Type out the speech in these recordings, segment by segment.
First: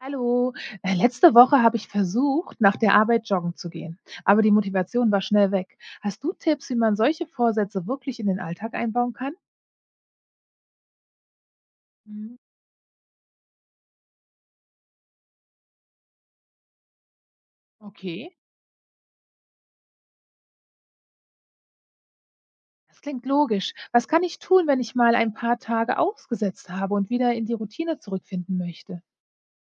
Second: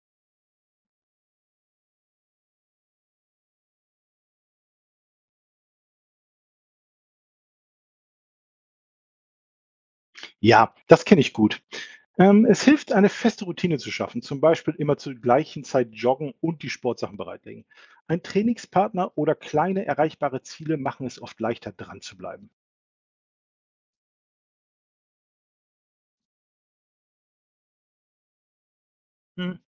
Hallo, letzte Woche habe ich versucht, nach der Arbeit joggen zu gehen, aber die Motivation war schnell weg. Hast du Tipps, wie man solche Vorsätze wirklich in den Alltag einbauen kann? Ja, das kenne ich gut. Mhm. Es hilft, eine feste Routine zu schaffen, zum Beispiel immer zur gleichen Zeit joggen und die Sportsachen bereitlegen. Ein Okay. Trainingspartner oder kleine erreichbare Ziele machen es oft leichter, dran zu bleiben. Das klingt logisch. Was kann ich tun, wenn ich mal ein paar Tage ausgesetzt habe und wieder in die Routine zurückfinden möchte? Hm.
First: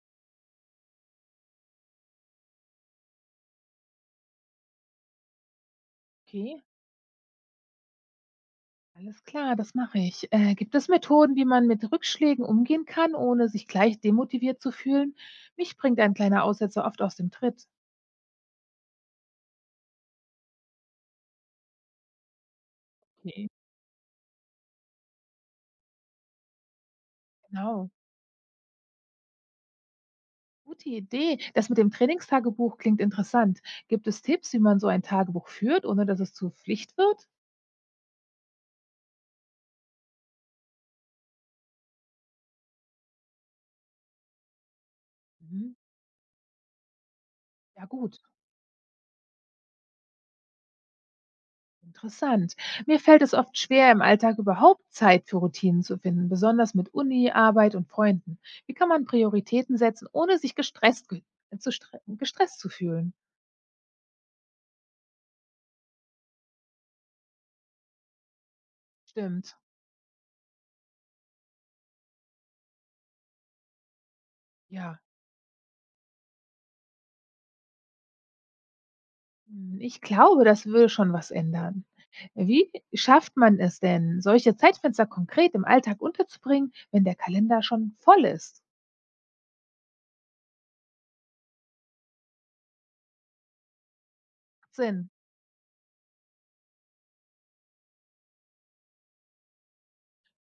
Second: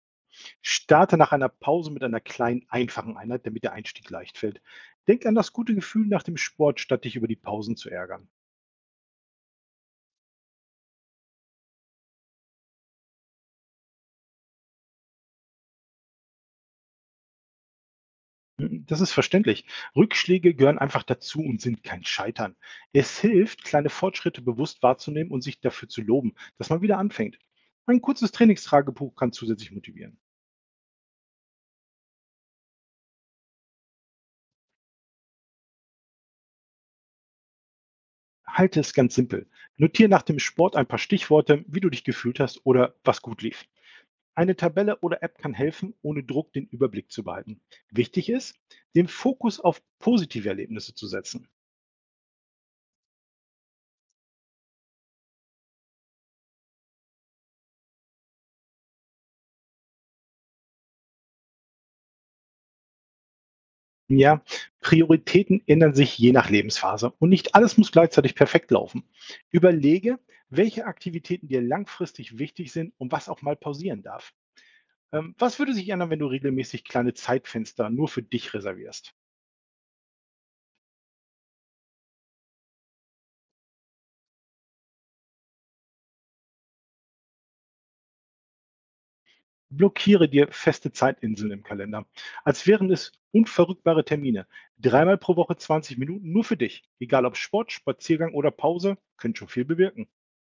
Starte nach einer Pause mit einer kleinen, einfachen Einheit, damit der Einstieg leicht fällt. Denk an das gute Gefühl nach dem Okay. Sport, statt dich über die Pausen zu ärgern. Alles klar, das mache ich. Gibt es Methoden, wie man mit Rückschlägen umgehen kann, ohne sich gleich demotiviert zu fühlen? Mich bringt ein kleiner Aussetzer oft aus dem Tritt. Mhm, das ist verständlich. Rückschläge gehören einfach dazu und sind kein Scheitern. Es Okay. hilft, kleine Fortschritte bewusst wahrzunehmen und sich dafür zu loben, dass man wieder anfängt. Genau. Ein kurzes Trainingstagebuch kann zusätzlich motivieren. Gute Idee. Das mit dem Trainingstagebuch klingt interessant. Gibt es Tipps, wie man so ein Tagebuch führt, ohne dass es zur Pflicht wird? Halte es ganz simpel. Notiere nach dem Sport ein paar Stichworte, wie du dich gefühlt hast oder was gut lief. Eine Tabelle oder App kann Mhm. helfen, ohne Druck den Überblick zu behalten. Ja gut, Wichtig ist, den Fokus auf positive Erlebnisse zu setzen. interessant. Mir fällt es oft schwer, im Alltag überhaupt Zeit für Routinen zu finden, besonders mit Uni, Arbeit und Freunden. Wie kann man Prioritäten setzen, ohne sich gestresst, gestresst zu fühlen? Ja, Prioritäten ändern sich je nach Lebensphase und nicht alles muss gleichzeitig perfekt laufen. Stimmt, Überlege, welche Aktivitäten dir langfristig wichtig sind und was auch mal pausieren darf. ja. Was würde sich ändern, wenn du regelmäßig kleine Zeitfenster nur für dich reservierst? Hm, ich glaube, das würde schon was ändern. Wie schafft man es denn, solche Zeitfenster konkret im Alltag unterzubringen, wenn der Kalender schon voll ist? Blockiere dir feste Zeitinseln im Kalender, als wären es unverrückbare Termine. Sinn. Dreimal pro Woche 20 Minuten nur für dich. Egal ob Sport, Spaziergang oder Pause, können schon viel bewirken.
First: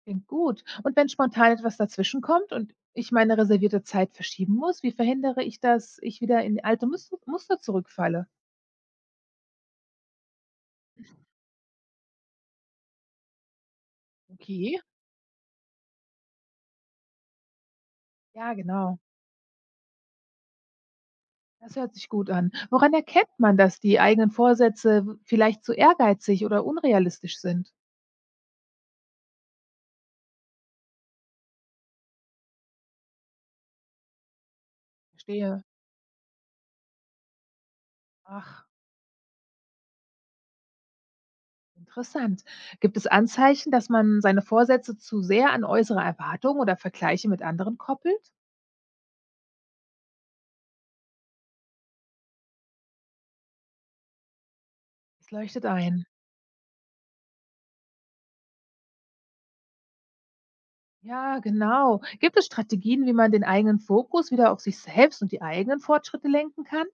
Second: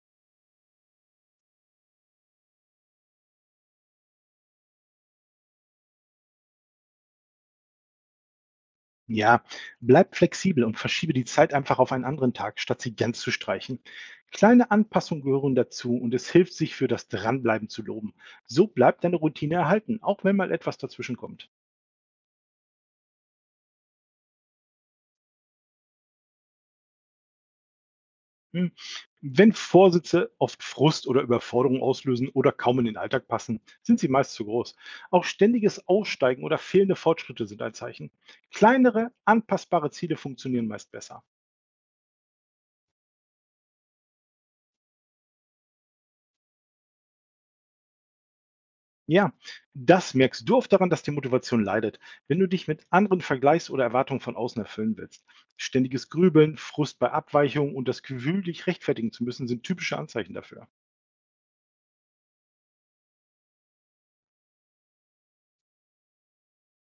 Klingt gut. Und wenn spontan etwas dazwischen kommt und ich meine reservierte Zeit verschieben muss, wie verhindere ich, dass ich wieder in alte Muster zurückfalle? Ja, bleib flexibel und verschiebe die Zeit einfach auf einen anderen Tag, statt sie ganz zu streichen. Kleine Okay. Anpassungen gehören dazu und es hilft, sich für das Dranbleiben zu loben. Ja, So genau. bleibt deine Routine erhalten, auch wenn mal etwas dazwischen kommt. Das hört sich gut an. Woran erkennt man, dass die eigenen Vorsätze vielleicht zu ehrgeizig oder unrealistisch sind? Hm. Wenn Vorsätze oft Frust oder Überforderung auslösen oder kaum in den Alltag passen, sind sie meist zu groß. Auch Verstehe. ständiges Aussteigen oder fehlende Fortschritte sind ein Zeichen. Ach, Kleinere, anpassbare Ziele funktionieren meist besser. interessant. Gibt es Anzeichen, dass man seine Vorsätze zu sehr an äußere Erwartungen oder Vergleiche mit anderen koppelt? Ja, das merkst du oft daran, dass die Motivation leidet, wenn du dich mit anderen vergleichst oder Erwartungen von außen erfüllen willst. Es leuchtet ein. Ständiges Grübeln, Frust bei Abweichungen und das Gefühl, dich rechtfertigen zu müssen, sind typische Anzeichen dafür. Ja, genau. Gibt es Strategien, wie man den eigenen Fokus wieder auf sich selbst und die eigenen Fortschritte lenken kann?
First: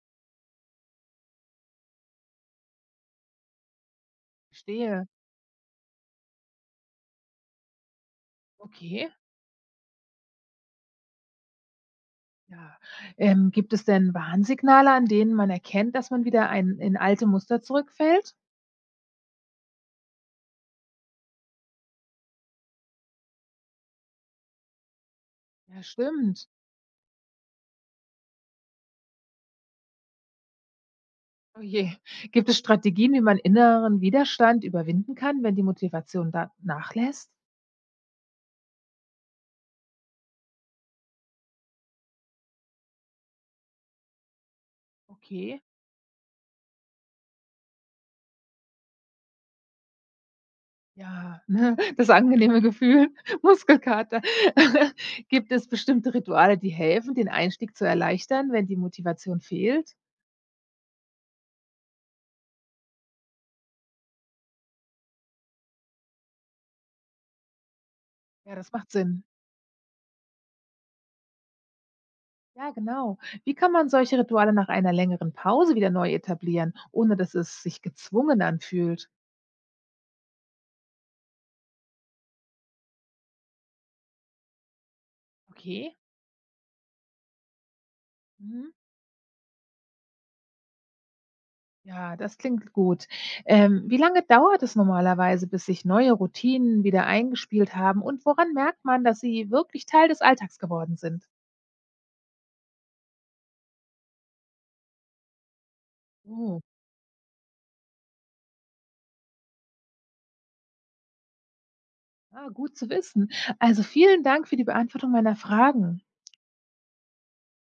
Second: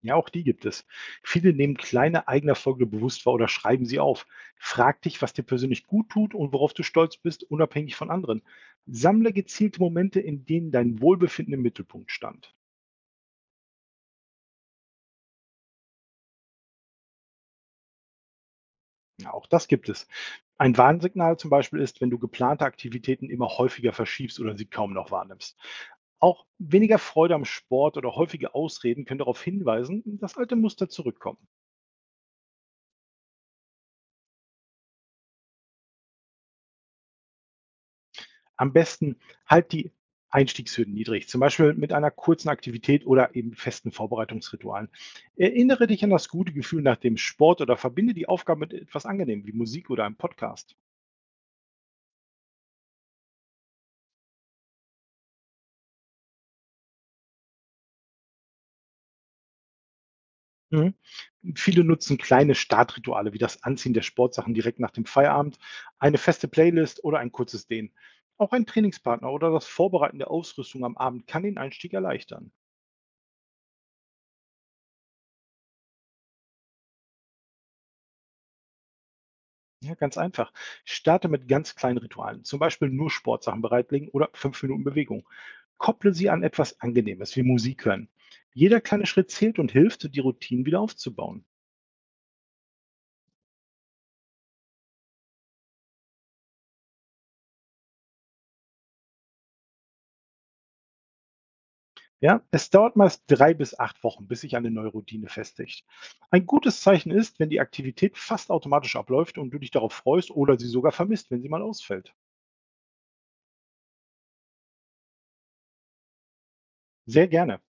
Ja, auch die gibt es. Viele nehmen kleine eigene Erfolge bewusst wahr oder schreiben sie auf. Frag Verstehe. dich, was dir persönlich gut tut und worauf du stolz bist, unabhängig von anderen. Okay. Sammle gezielte Momente, in denen dein Wohlbefinden im Mittelpunkt stand. Ja. Gibt es denn Warnsignale, an denen man erkennt, dass man wieder in alte Muster zurückfällt? Ja, auch das gibt es. Ein Warnsignal zum Beispiel ist, wenn du geplante Aktivitäten immer häufiger verschiebst oder sie kaum noch wahrnimmst. Ja, Auch stimmt. weniger Freude am Sport oder häufige Ausreden können darauf hinweisen, dass alte Muster zurückkommen. Oh je. Gibt es Strategien, wie man inneren Widerstand überwinden kann, wenn die Motivation da nachlässt? Am besten halt die Einstiegshürden niedrig, zum Beispiel mit einer kurzen Aktivität oder eben festen Vorbereitungsritualen. Okay. Erinnere dich an das gute Gefühl nach dem Sport oder verbinde die Aufgabe mit etwas Angenehmem wie Musik oder einem Podcast. Ja, ne, das angenehme Gefühl, Muskelkater. Gibt es bestimmte Rituale, die helfen, den Einstieg zu erleichtern, wenn die Motivation fehlt? Mhm. Viele nutzen kleine Startrituale wie das Anziehen der Sportsachen direkt nach dem Feierabend, eine feste Playlist oder ein kurzes Dehnen. Auch Ja, ein das macht Sinn. Trainingspartner oder das Vorbereiten der Ausrüstung am Abend kann den Einstieg erleichtern. Ja, genau. Wie kann man solche Rituale nach einer längeren Pause wieder neu etablieren, ohne dass es sich gezwungen anfühlt? Ja, ganz einfach. Starte mit ganz kleinen Ritualen, zum Beispiel nur Sportsachen bereitlegen oder 5 Minuten Bewegung. Okay. Kopple sie an etwas Angenehmes wie Musik hören. Mhm. Jeder kleine Schritt zählt und hilft, die Routinen wieder aufzubauen. Ja, das klingt gut. Wie lange dauert es normalerweise, bis sich neue Routinen wieder eingespielt haben und woran merkt man, dass sie wirklich Teil des Alltags geworden sind? Ja, es dauert meist 3 bis 8 Wochen, bis sich eine neue Routine festigt. Ein Oh. gutes Zeichen ist, wenn die Aktivität fast automatisch abläuft und du dich darauf freust oder sie sogar vermisst, wenn sie mal ausfällt. Ah, gut zu wissen. Also vielen Dank für die Beantwortung meiner Fragen. Sehr gerne.